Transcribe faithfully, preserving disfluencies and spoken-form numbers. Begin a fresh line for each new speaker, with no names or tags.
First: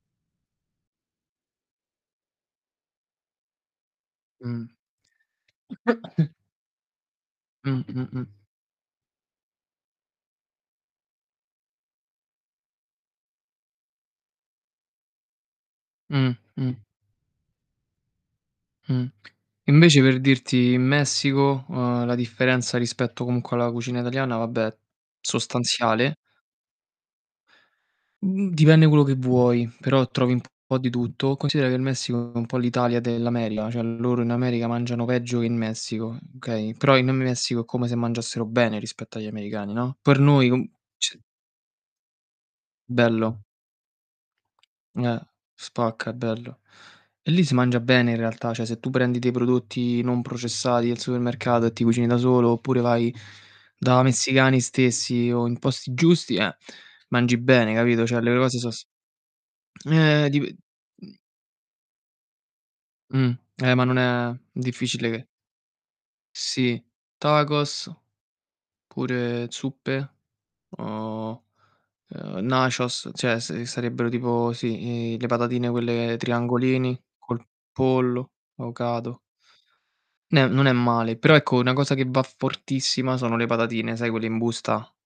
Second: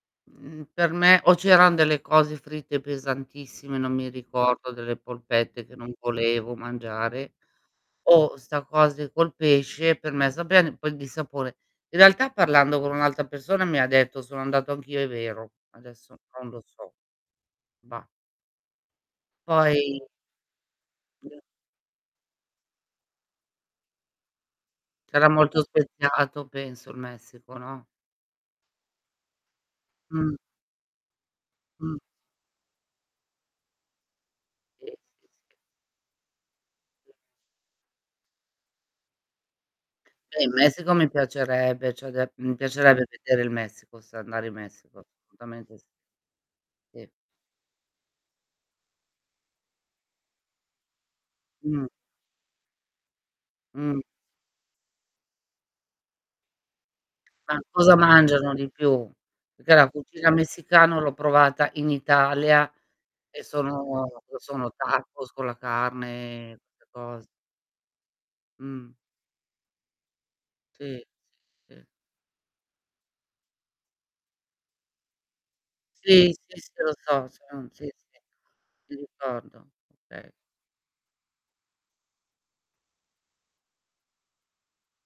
Mhmm, per me o c'eran delle cose fritte pesantissime, non mi
Mh.
ricordo delle polpette che non
[unintelligible]
volevo mangiare
Mh-mh, mh.
o 'sta cose col pesce per me sapeva in poi di sapone. In realtà parlando con un'altra persona mi ha detto: "Sono andato anch'io, è vero", adesso non lo
Mh-mh.
so, bah.
Mh,
Poi
invece per dirti in
[unintelligible]
Messico, uhm, la differenza rispetto comunque alla cucina italiana vabbè,
Sarà molto
sostanziale.
speziato penso in Messico, no?
Mhmm, dipende quello che vuoi, però trovi
Mh.
un po' di tutto. Considera che il
Mh.
Messico è un po' l'Italia dell'America, cioè loro in America
Sì,
mangiano
sì,
peggio che
sì.
in Messico, okay, però in Messico è come se mangiassero bene rispetto agli americani, no, per
Eh,
noi
in
non
Messico mi
c
piacerebbe, ceh, de mhmm, mi piacerebbe vedere
Bello.
il Messico, sai, andare in Messico,
Eh,
assolutamente sì.
spacca è bello.
Sì.
E lì si mangia bene in realtà, ceh se tu prendi dei prodotti non processati al supermercato e ti
Mh.
cucini da solo oppure vai da
Mh.
messicani stessi o in posti giusti, eh, mangi
Ma
bene,
cosa
capito? ceh le
mangiano
cose
di
so s
più? Perché la
ehm,
cucina
dip
messicana l'ho
mh.
provata in Italia
Mh.
e
Eh, ma non
sono
è
sono
difficile che
tacos con la carne e
Sì,
'ste cos
tacos.
Mh.
Pure zuppe,
Sì,
uhm,
sì, sì.
ehm, nachos, cioè se sarebbero tipo sì, i le patatine quelle
Sì, si, sì, lo
triangolini,
so,
col
son sì, sì.
pollo,
Mi
vocado.
ricordo, okay.
Ne non è male, però ecco, una cosa che va fortissima sono le patatine. Sai quelle in busta?